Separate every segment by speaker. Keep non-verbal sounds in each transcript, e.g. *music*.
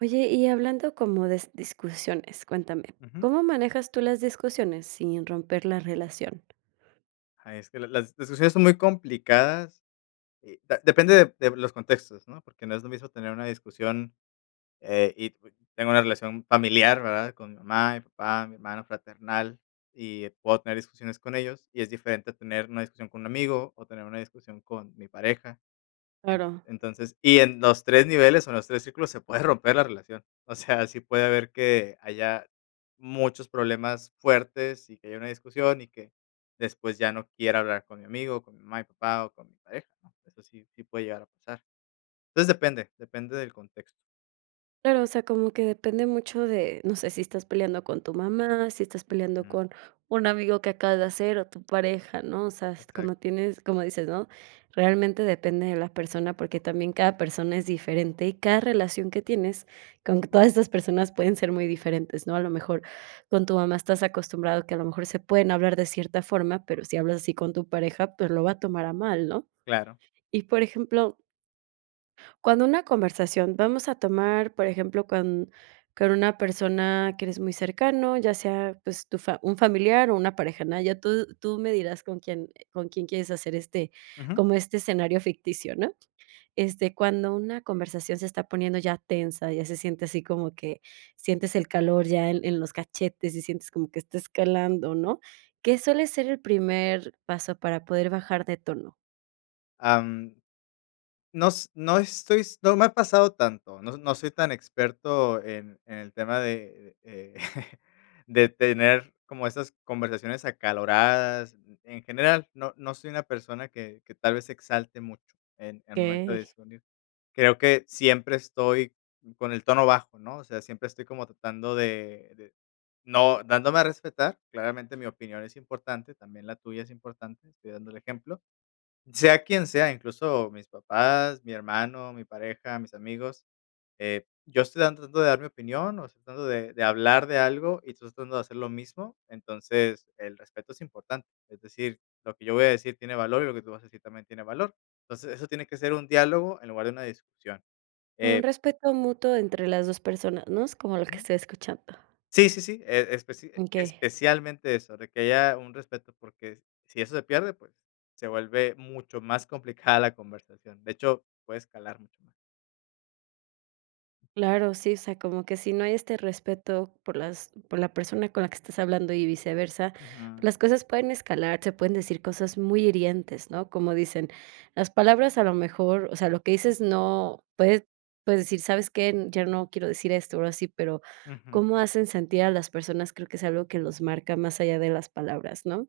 Speaker 1: Oye, y hablando como de discusiones, cuéntame,
Speaker 2: Ujú.
Speaker 1: ¿cómo manejas tú las discusiones sin romper la relación?
Speaker 2: Es que las las discusiones son muy complicadas, eh, depende de de los contextos, ¿no? Porque no es lo mismo tener una discusión, eh, y tengo una relación familiar, ¿verdad? Con mi mamá, mi papá, mi hermano fraternal, y puedo tener discusiones con ellos, y es diferente tener una discusión con un amigo o tener una discusión con mi pareja.
Speaker 1: Claro.
Speaker 2: Entonces y en los 3 niveles o en los 3 círculos se puede romper la relación. O sea, sí puede haber que haya muchos problemas fuertes y que haya una discusión y que después ya no quiera hablar con mi amigo, con mi mamá y papá o con mi pareja, ¿no? Eso sí, sí puede llegar a pasar. Entonces depende, depende del contexto.
Speaker 1: Claro, o sea, como que depende mucho de, no sé, si estás peleando con tu mamá, si estás peleando
Speaker 2: Ujú.
Speaker 1: con un amigo que acabas de hacer o tu pareja, ¿no? O sea, como
Speaker 2: Exacto.
Speaker 1: tienes como dices, ¿no? Realmente depende de la persona, porque también cada persona es diferente, y cada relación que tienes con q todas esas personas pueden ser muy diferentes, ¿no? A lo mejor con tu mamá estás acostumbrado, que a lo mejor se pueden hablar de cierta forma, pero si hablas así con tu pareja, pues lo va a tomar a mal, ¿no?
Speaker 2: Claro.
Speaker 1: Y, por ejemplo cuando una conversación, vamos a tomar, por ejemplo, con con una persona que eres muy cercano, ya sea, pues tu fa un familiar o una pareja, ¿no? Ya tú tú me dirás con quién con quién quieres hacer este
Speaker 2: Ujú.
Speaker 1: como este escenario ficticio, ¿no? Este, cuando una conversación se está poniendo ya tensa, ya se siente así como que sientes el calor ya en en los cachetes y sientes como que está escalando, ¿no? ¿Qué suele ser el primer paso para poder bajar de tono?
Speaker 2: Ah, mm. No s no estoy no me ha pasado tanto. No no soy tan experto en en el tema, de, eh, *chuckles* de tener como esas conversaciones acaloradas. En general, no no soy una persona que que tal vez se exalte mucho, en en momento de
Speaker 1: Okey.
Speaker 2: discernir. Creo que siempre estoy con el tono bajo, ¿no? O sea, siempre estoy como tratando de de, no dándome a respetar. Claramente mi opinión es importante, también la tuya es importante, estoy dando el ejemplo, sea quien sea, incluso mis papás, mi hermano, mi pareja, mis amigos, eh, yo estoy tratando de dar mi opinión o estoy tratando de de hablar de algo y estoy tratando de hacer lo mismo. Entonces, el respeto es importante. Es decir, lo que yo voy a decir tiene valor y lo que tú vas a decir también tiene valor. Entonces, eso tiene que ser un diálogo en lugar de una discusión,
Speaker 1: Un
Speaker 2: eh
Speaker 1: respeto mutuo entre las 2 personas, ¿no? Es como lo que
Speaker 2: Ujú.
Speaker 1: estoy escuchando.
Speaker 2: Sí, sí, sí, e especi
Speaker 1: Okey.
Speaker 2: especialmente eso, de que haya un respeto porque si eso se pierde, pues se vuelve mucho más complicada la conversación. De hecho, puede escalar mucho más.
Speaker 1: Claro, sí, o sea, como que si no hay este respeto por las por la persona con la que estás hablando y viceversa, pues
Speaker 2: Ujú.
Speaker 1: las cosas pueden escalar, se pueden decir cosas muy hirientes, ¿no? Como dicen: "Las palabras a lo mejor", o sea, lo que dices no puedes puedes decir: "¿Sabes qué?, ya no quiero decir esto", o, algo así, pero,
Speaker 2: Ujú.
Speaker 1: cómo hacen sentir a las personas, creo que es algo que los marca más allá de las palabras, ¿no?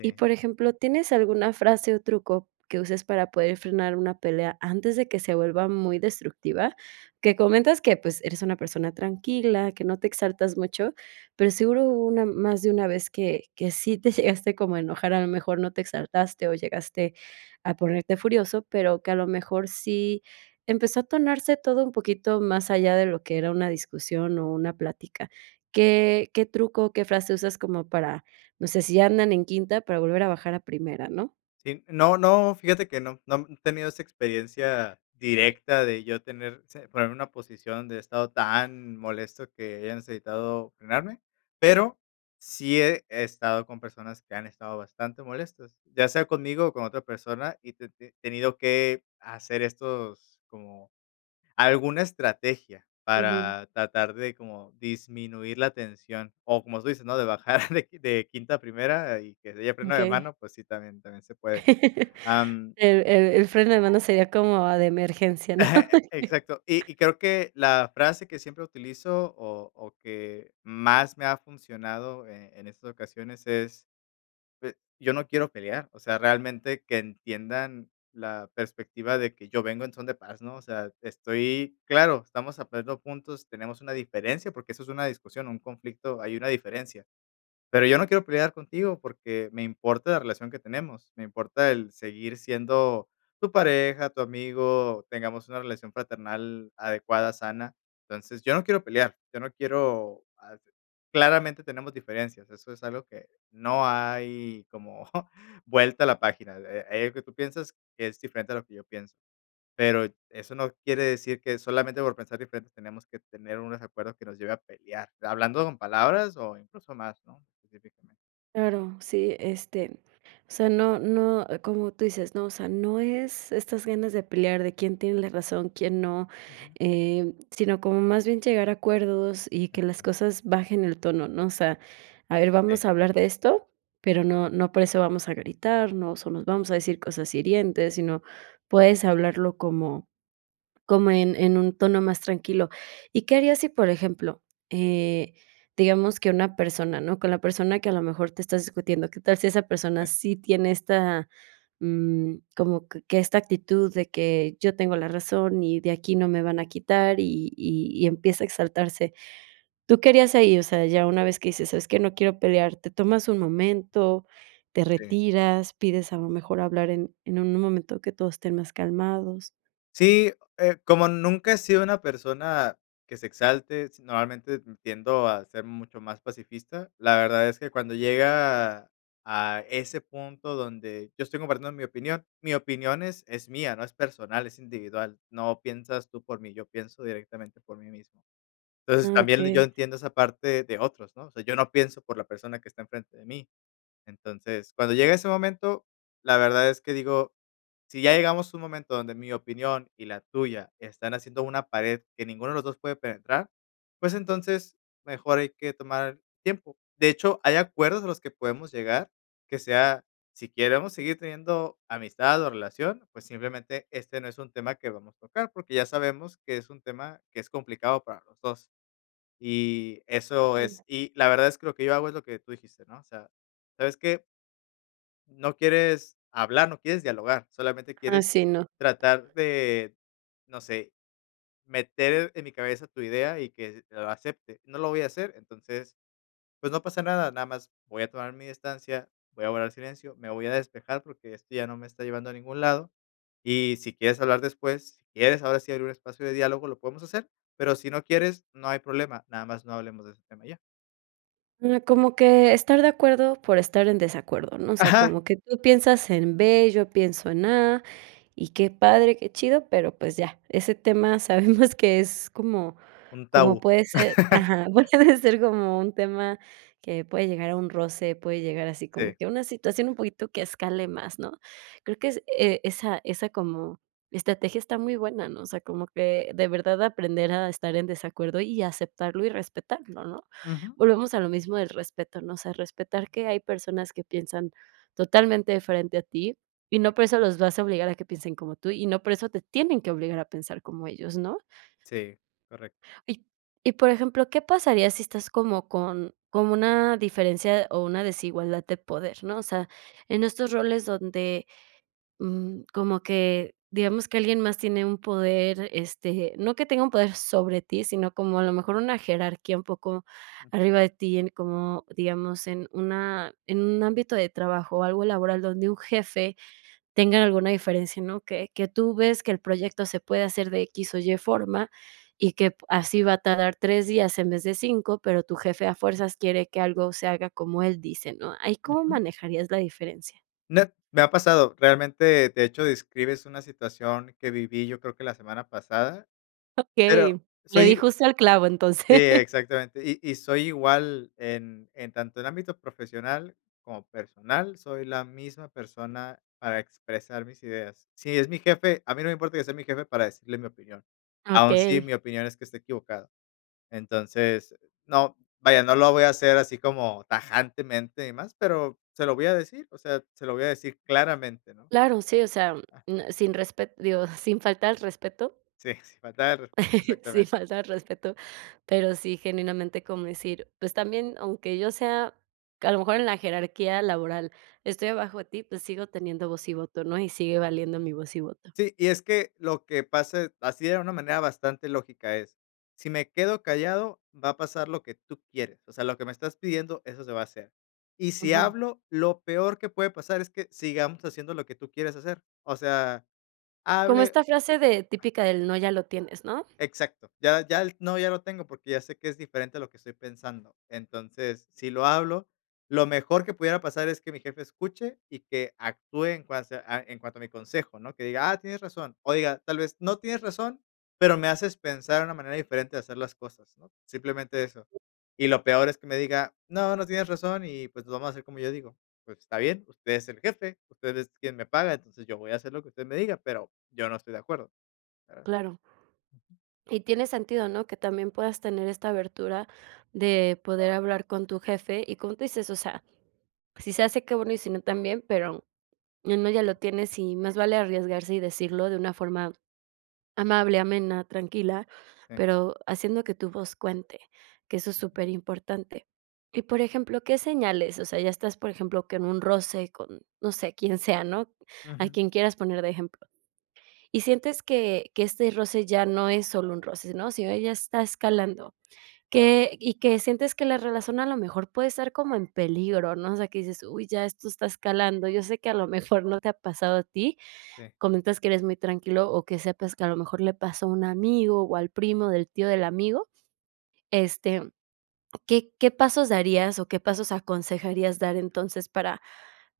Speaker 1: Y, por ejemplo, ¿tienes alguna frase, o truco que uses para poder frenar una pelea antes de que se vuelva muy destructiva? Que comentas que, pues, eres una persona tranquila, que no te exaltas mucho, pero, seguro hubo una más de una vez, que que sí te llegaste como a enojar, a lo mejor no te exaltaste, o llegaste a ponerte furioso, pero, que a lo mejor sí empezó a tornarse todo un poquito más allá de lo que era una discusión, o una plática, ¿qué qué truco o qué frase usas como para, no sé si ya andan en quinta para volver a bajar a primera, no?
Speaker 2: Sí, no no, fíjate que no, no he tenido esa experiencia
Speaker 1: Sí.
Speaker 2: directa de yo tener se ponerme una posición de estado tan molesto que hayan necesitado frenarme, pero, sí he he estado con personas que han estado bastante molestos, ya sea conmigo, o con otra persona, y he te te tenido que hacer estos, como alguna estrategia
Speaker 1: Ujú.
Speaker 2: para tratar de como disminuir la tensión, o como se dice, ¿no?, de bajar de de quinta *chuckles* a primera, y que haya freno de
Speaker 1: Okey.
Speaker 2: mano, pues sí, también también se puede,
Speaker 1: *laughs*
Speaker 2: am
Speaker 1: El el el freno de mano sería como, ah, de emergencia, ¿no?
Speaker 2: *laughs* Exacto. Y y
Speaker 1: *laughs*
Speaker 2: creo que la frase que siempre utilizo, o o, que más me ha funcionado, eh, en estas ocasiones es, eh: "Yo no quiero pelear". O sea, realmente que entiendan la perspectiva de que yo vengo en son de paz, ¿no? O sea, estoy Claro, estamos aprendiendo juntos, tenemos una diferencia, porque, eso es una discusión, un conflicto, hay una diferencia. Pero, yo no quiero pelear contigo porque, me importa la relación que tenemos, me importa el seguir siendo tu pareja, tu amigo, tengamos una relación fraternal adecuada, sana. Entonces, yo no quiero pelear, yo no quiero, ah, claramente tenemos diferencias, eso es algo que no hay como vuelta a la página, eh, hay algo que tú piensas que es diferente a lo que yo pienso. Pero, eso no quiere decir que solamente por pensar diferentes tenemos que tener unos acuerdos que nos lleve pelear. Hablando con palabras, o, incluso más, ¿no? *unintelligible*
Speaker 1: Claro, sí. Este, o sea, no no ah, como tú dices, ¿no? O sea, no es estas ganas de pelear, de quién tiene la razón, quién no,
Speaker 2: Ajá.
Speaker 1: em, sino como más bien llegar a acuerdos y que las
Speaker 2: Ujú.
Speaker 1: cosas bajen el tono, ¿no? O sea, a ver,
Speaker 2: Sí.
Speaker 1: vamos a hablar de esto, pero no no por eso vamos a gritarnos, o nos vamos a decir cosas hirientes sino puedes hablarlo como como en en un tono más tranquilo, y qué harías si por ejemplo, eh, digamos que una persona ¿no? Con la persona que a lo mejor te estás discutiendo, qué tal si esa persona
Speaker 2: Eh
Speaker 1: sí tiene esta, mm, como q que esta actitud de que yo tengo la razón y de aquí no me van a quitar y y y empieza a exaltarse. ¿Tú que harías ahí? O sea, ya una vez que dices: "¿Sabes qué? No quiero pelear", ¿te tomas un momento, te
Speaker 2: Sí.
Speaker 1: retiras, pides a lo mejor hablar en en un momento que todo esté más calmados?
Speaker 2: Sí, eh, como nunca he sido una persona que se exalte, s normalmente, mm, tiendo a ser mucho más pacifista. La verdad es que cuando llega a ese punto donde yo estoy compartiendo mi opinión. Mi opinión es es mía, no es personal, es individual. No piensas tú por mí. Yo pienso directamente por mí mismo. Entonces,
Speaker 1: Ah,
Speaker 2: también l yo
Speaker 1: okey.
Speaker 2: entiendo esa parte de otros, ¿no? O sea, yo no pienso por la persona que está enfrente de mí. Entonces, cuando llega ese momento, la verdad es que digo, si ya llegamos a un momento donde mi opinión y la tuya están haciendo una pared que ninguno de los 2 puede penetrar, pues, entonces, mejor hay que tomar tiempo. De hecho, hay acuerdos a los que podemos llegar, que sea, si queremos seguir teniendo amistad o relación, pues, simplemente este no es un tema que vamos tocar, porque, ya sabemos que es un tema que es complicado para los 2. Y eso
Speaker 1: *unintelligible*
Speaker 2: es. Y la verdad es que lo que yo hago, es lo que tú dijiste, ¿no? O sea, ¿sabes qué? No quieres hablar, no quieres dialogar, solamente quieres
Speaker 1: Así no.
Speaker 2: tratar de, no sé, meter en mi cabeza tu idea y que lo acepte. No lo voy a hacer, entonces, pues no pasa nada. Nada más voy a tomar mi distancia, voy a guardar silencio, me voy a despejar porque este ya no me está llevando a ningún lado. Y si quieres hablar después, si quieres, ahora si abrir un espacio de diálogo, lo podemos hacer, pero si no quieres, no hay problema. Nada más no hablemos de ese tema y ya.
Speaker 1: Mm, como que estar de acuerdo por estar en desacuerdo, ¿no? o sea,
Speaker 2: Ajá.
Speaker 1: como que tú piensas en B, yo pienso en A, y qué padre, qué chido, pero pues ya, ese tema *chuckles* sabemos que es como
Speaker 2: Un
Speaker 1: como
Speaker 2: tabú.
Speaker 1: puede ser,
Speaker 2: *laughs*
Speaker 1: ajá, puede ser *chuckles* como un tema que puede llegar a un roce, puede llegar así como
Speaker 2: Sí.
Speaker 1: que a una situación un poquito que escale más, ¿no? Creo que es, eh, esa esa como estrategia está muy buena, ¿no? O sea, como que de verdad aprender a estar en desacuerdo, y aceptarlo y respetarlo, ¿no?
Speaker 2: Ujú.
Speaker 1: Volvemos a lo mismo del respeto, ¿no? O sea, respetar que hay personas que piensan totalmente diferente a ti, y no por eso los vas a obligar a que piensen como tú, y no por eso te tienen que obligar a pensar como ellos, ¿no?
Speaker 2: Sí, correcto.
Speaker 1: Y y, por ejemplo, ¿qué pasaría si estás como con con una diferencia o una desigualdad de poder, no? O sea, en estos roles donde, mm, como que, digamos, que alguien más tiene un poder, este, no que tenga un poder sobre ti, sino como a lo mejor una jerarquía un poco arriba de ti, en como, digamos, en una en un ámbito de trabajo, o algo laboral donde un jefe tenga alguna diferencia, ¿no? Que que tú ves que el proyecto se puede hacer de X o Y forma, y que p así va a tardar 3 días en vez de 5, pero, tu jefe a fuerzas quiere que algo se haga como él dice, ¿no? ¿Ahí cómo
Speaker 2: Ujú.
Speaker 1: manejarías la diferencia?
Speaker 2: Net me ha pasado. Realmente, de hecho, describes una situación que viví yo creo que la semana pasada,
Speaker 1: Okey,
Speaker 2: pero
Speaker 1: le
Speaker 2: soy
Speaker 1: di
Speaker 2: i
Speaker 1: justo al clavo,
Speaker 2: Sí,
Speaker 1: entonces.
Speaker 2: exactamente. Y y soy igual en en tanto en ámbito profesional como personal, soy la misma persona para expresar mis ideas. Si es mi jefe, a mí no me importa que sea mi jefe para decirle mi opinión, aún si
Speaker 1: Okey.
Speaker 2: mi opinión es que esté equivocado. Entonces, no vaya, no lo voy a hacer así como tajantemente y más, pero se lo voy a decir, o sea, se lo voy a decir claramente, ¿no?
Speaker 1: Claro, sí, o sea, mm,
Speaker 2: Ah.
Speaker 1: m sin respet digo, sin faltar el respeto.
Speaker 2: Sí, sin faltar el respeto,
Speaker 1: Sin
Speaker 2: exactamente.
Speaker 1: faltar el respeto, pero sí, genuinamente como decir: "Pues también, aunque yo sea, a lo mejor en la jerarquía laboral, estoy abajo de ti, pues sigo teniendo voz y voto, ¿no?, y sigue valiendo mi voz y voto".
Speaker 2: Sí, y es que lo que pase, así de una manera bastante lógica es, si me quedo callado, va a pasar lo que tú quieres, o sea, lo que me estás pidiendo, eso se va a hacer. Y si
Speaker 1: Ujú.
Speaker 2: hablo, lo peor que puede pasar es que, sigamos haciendo lo que tú quieres hacer. O sea,
Speaker 1: Como
Speaker 2: hable
Speaker 1: esta frase de típica de el no ya lo tienes, ¿no?
Speaker 2: Exacto. Ya ya el no, ya lo tengo, porque ya sé que es diferente a lo que estoy pensando. Entonces, si lo hablo, lo mejor que pudiera pasar es que mi jefe escuche y que actúe en cuasa a en cuanto a mi consejo, ¿no?, que diga: "Ah, tienes razón". O diga: "Tal vez no tienes razón, pero me haces pensar en una manera diferente de hacer las cosas", ¿no?, simplemente eso. Y lo peor es que me diga: "No, no tienes razón y, pues, lo vamos a hacer como yo digo. 'Pues, está bien, usted es el jefe, usted es quien me paga, entonces, yo voy a hacer lo que usted me diga, pero yo no estoy de acuerdo'".
Speaker 1: Claro. Y tiene sentido, ¿no?, que también puedas tener esta abertura de poder hablar con tu jefe y como tú dices, o sea, si se hace, qué bueno y si no, también, pero el no ya lo tienes, y más vale arriesgarse y decirlo de una forma amable, amena, tranquila,
Speaker 2: Sí.
Speaker 1: pero haciendo que tu voz cuente, que eso es superimportante. Y, por ejemplo, ¿qué señales?, o sea, ya estás, por ejemplo, que en un roce con, no sé, quién sea, ¿no?, a
Speaker 2: Ujú.
Speaker 1: quien quieras poner de ejemplo. Y sientes que que este roce ya no es solo un roce, ¿no?, sino, eh, ya está escalando, que y que sientes que la relación a lo mejor puede estar como en peligro, ¿no?, o sea, que dices: "Uy, ya esto está escalando", yo sé que a lo mejor *giggles* no te ha pasado a ti,
Speaker 2: Sí.
Speaker 1: comentas que eres muy tranquilo, o que sepas que a lo mejor le pasó a un amigo, o al primo del tío del amigo, este, mm, ¿qué qué pasos darías o qué pasos aconsejarías dar entonces, para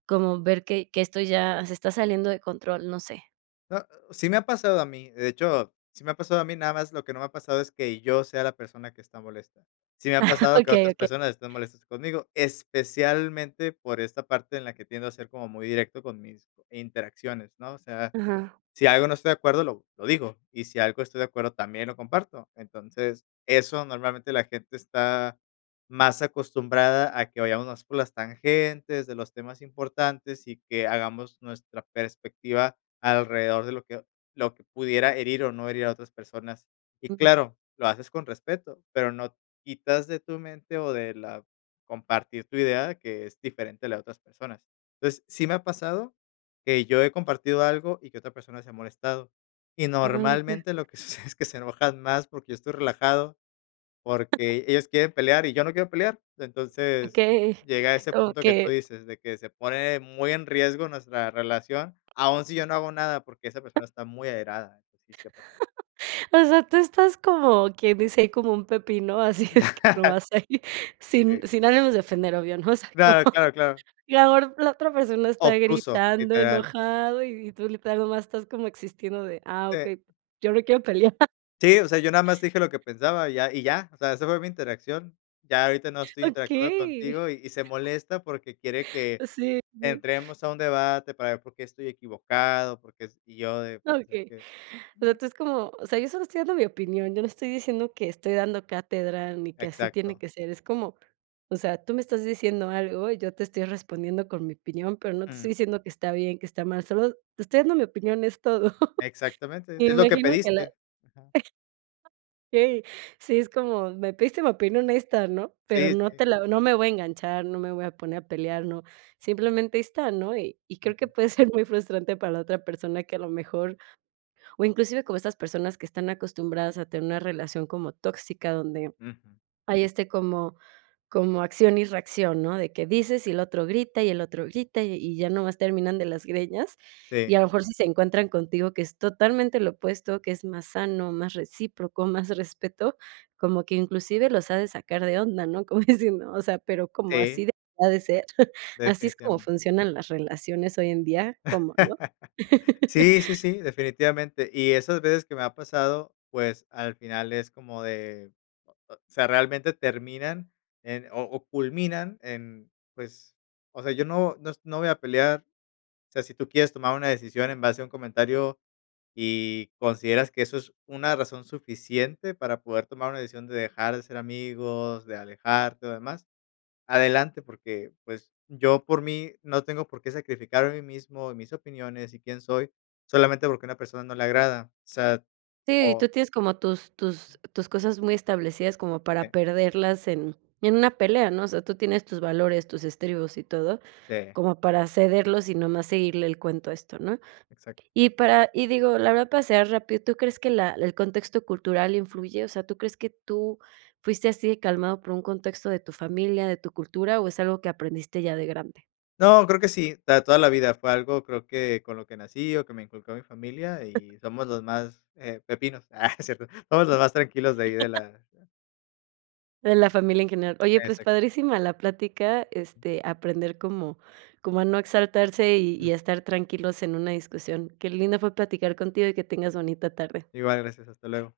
Speaker 1: como ver que que esto ya se está saliendo de control?, no sé.
Speaker 2: Ah, sí me ha pasado a mí, de hecho, sí me ha pasado a mí, nada más lo que no me ha pasado es que, yo sea la persona que está molesta. Sí me ha
Speaker 1: *laughs*
Speaker 2: pasado que
Speaker 1: Okey,
Speaker 2: otras
Speaker 1: okey.
Speaker 2: personas estén molestas conmigo, especialmente por esta parte en la que tiendo a ser como muy directo con mis interacciones, ¿no?, o sea,
Speaker 1: Ajá.
Speaker 2: si algo no estoy de acuerdo, lo lo digo, y si algo estoy de acuerdo, también lo comparto. Entonces, eso normalmente la gente está más acostumbrada a que vayamos más por las tangentes, de los temas importantes, y que hagamos nuestra perspectiva alrededor de lo que lo que pudiera herir, o no herir a otras personas. Y
Speaker 1: Mm.
Speaker 2: claro, lo haces con respeto, pero no quitas de tu mente, o de la compartir tu idea que es diferente a la de otras personas. Entonces, sí me ha pasado, que yo he compartido algo y que otra persona se ha molestado, y
Speaker 1: Ah, okey.
Speaker 2: normalmente, lo que sucede es que se enojan más, porque yo estoy relajado, porque ellos quieren pelear, y yo no quiero pelear. Entonces,
Speaker 1: Okey,
Speaker 2: llega a ese
Speaker 1: como
Speaker 2: punto que tú
Speaker 1: que
Speaker 2: dices, de que se pone muy en riesgo nuestra relación, aún si yo no hago nada, porque esa persona está muy airada, sí, sí ha pasado.
Speaker 1: *laughs* O sea, tú estás como quien dice: "Ahí como un pepino", así de que
Speaker 2: *laughs*
Speaker 1: nomás ahí, sin
Speaker 2: Sí.
Speaker 1: sin ánimos de ofender, obvio, ¿no?, o sea,
Speaker 2: No.
Speaker 1: como,
Speaker 2: Claro, claro, claro.
Speaker 1: y la or la otra persona está
Speaker 2: Obtuso,
Speaker 1: gritando,
Speaker 2: literal.
Speaker 1: enojado, y y tú literal nada más estás como existiendo de: "Ah,
Speaker 2: Sí.
Speaker 1: okey, yo no quiero pelear". *laughs*
Speaker 2: Sí, o sea, yo nada más te dije lo que pensaba y ya y ya. O sea, esa fue mi interacción. Ya ahorita no estoy interactuando
Speaker 1: ¡Okey!
Speaker 2: contigo, y y se molesta porque quiere que,
Speaker 1: Así, sí.
Speaker 2: entremos a un debate para ver por qué estoy equivocado, porque es y yo de, pues, es
Speaker 1: Okey.
Speaker 2: que,
Speaker 1: O sea,
Speaker 2: no.
Speaker 1: tú es como: "O sea, yo solo estoy dando mi opinión, yo no estoy diciendo que estoy dando cátedra, ni que así tiene
Speaker 2: Exacto.
Speaker 1: que ser, es como, o sea, tú me estás diciendo algo, y yo te estoy respondiendo con mi opinión, pero no te
Speaker 2: Mm.
Speaker 1: estoy diciendo que está bien, que está mal, solo te estoy dando mi opinión, es todo". *laughs*
Speaker 2: Exactamente,
Speaker 1: Y
Speaker 2: es
Speaker 1: me
Speaker 2: lo que
Speaker 1: imagino que la
Speaker 2: pediste. Ajá.
Speaker 1: Okey, sí, es como: "Me pediste mi opinión honesta, ¿no?, pero
Speaker 2: Sí,
Speaker 1: no
Speaker 2: sí.
Speaker 1: te la no me voy a enganchar, no me voy a poner a pelear, no. Simplemente, ahí está, ¿no?", y y creo que
Speaker 2: Ujú.
Speaker 1: puede ser muy frustrante para la otra persona que a lo mejor o inclusive como estas personas que están acostumbradas a tener una relación como tóxica, donde
Speaker 2: Ujú.
Speaker 1: hay, este, como como acción y reacción, ¿no?, de que dices y el otro grita y el otro grita, y y ya nomás terminan de las greñas.
Speaker 2: Sí.
Speaker 1: Y a lo mejor si se encuentran contigo que es totalmente lo opuesto, que es más sano, más recíproco, más respeto, como que inclusive los ha de sacar de onda, ¿no?, como diciendo: "O sea, ¿pero cómo,
Speaker 2: Sí.
Speaker 1: así debería de ser? *giggles* ¿Así es como
Speaker 2: Definitivamente.
Speaker 1: funcionan las relaciones hoy en día? ¿Cómo?" ¿No?
Speaker 2: *laughs*
Speaker 1: *laughs*
Speaker 2: Sí, sí, sí, definitivamente. Y esas veces que me ha pasado, pues, al final es como de, o o sea, realmente terminan en o o culminan en pues, o sea, yo no nos no voy a pelear, o sea, si tú quieres tomar una decisión en base a un comentario, y, consideras que eso es una razón suficiente para poder tomar una decisión de dejar de ser amigos, de alejarte o demás, adelante, porque, pues, yo por mí no tengo por qué sacrificarme a mí mismo, mis opiniones y quién soy, solamente porque a una persona no le agrada. O sea,
Speaker 1: Sí, y
Speaker 2: o
Speaker 1: tú tienes como tus tus tus cosas muy establecidas como para
Speaker 2: Sí.
Speaker 1: perderlas en en una pelea, ¿no?, o sea, tú tienes tus valores, tus estribos y todo,
Speaker 2: Sí.
Speaker 1: como para cederlos y nomás seguirle el cuento a esto, ¿no?,
Speaker 2: Exacto.
Speaker 1: y para y digo, la verdad para cerrar rápido, ¿tú crees que la el contexto cultural influye?, o sea, ¿tú crees que tú fuiste así calmado por un contexto de tu familia, de tu cultura, o es algo que aprendiste ya de grande?
Speaker 2: No, creo que sí, para toda la vida fue algo, creo que con lo que nací, o que me inculcó mi familia y somos los más, eh, pepinos. Ah, no es cierto. Somos los más tranquilos de ahí de
Speaker 1: *laughs*
Speaker 2: la
Speaker 1: De la familia en general. Oye, pues,
Speaker 2: Exacto.
Speaker 1: padrísima la plática, este, aprender como como a no exaltarse, y
Speaker 2: Mm.
Speaker 1: y a estar tranquilos en una discusión. Qué lindo fue platicar contigo y que tengas bonita tarde.
Speaker 2: Igual, gracias, hasta luego.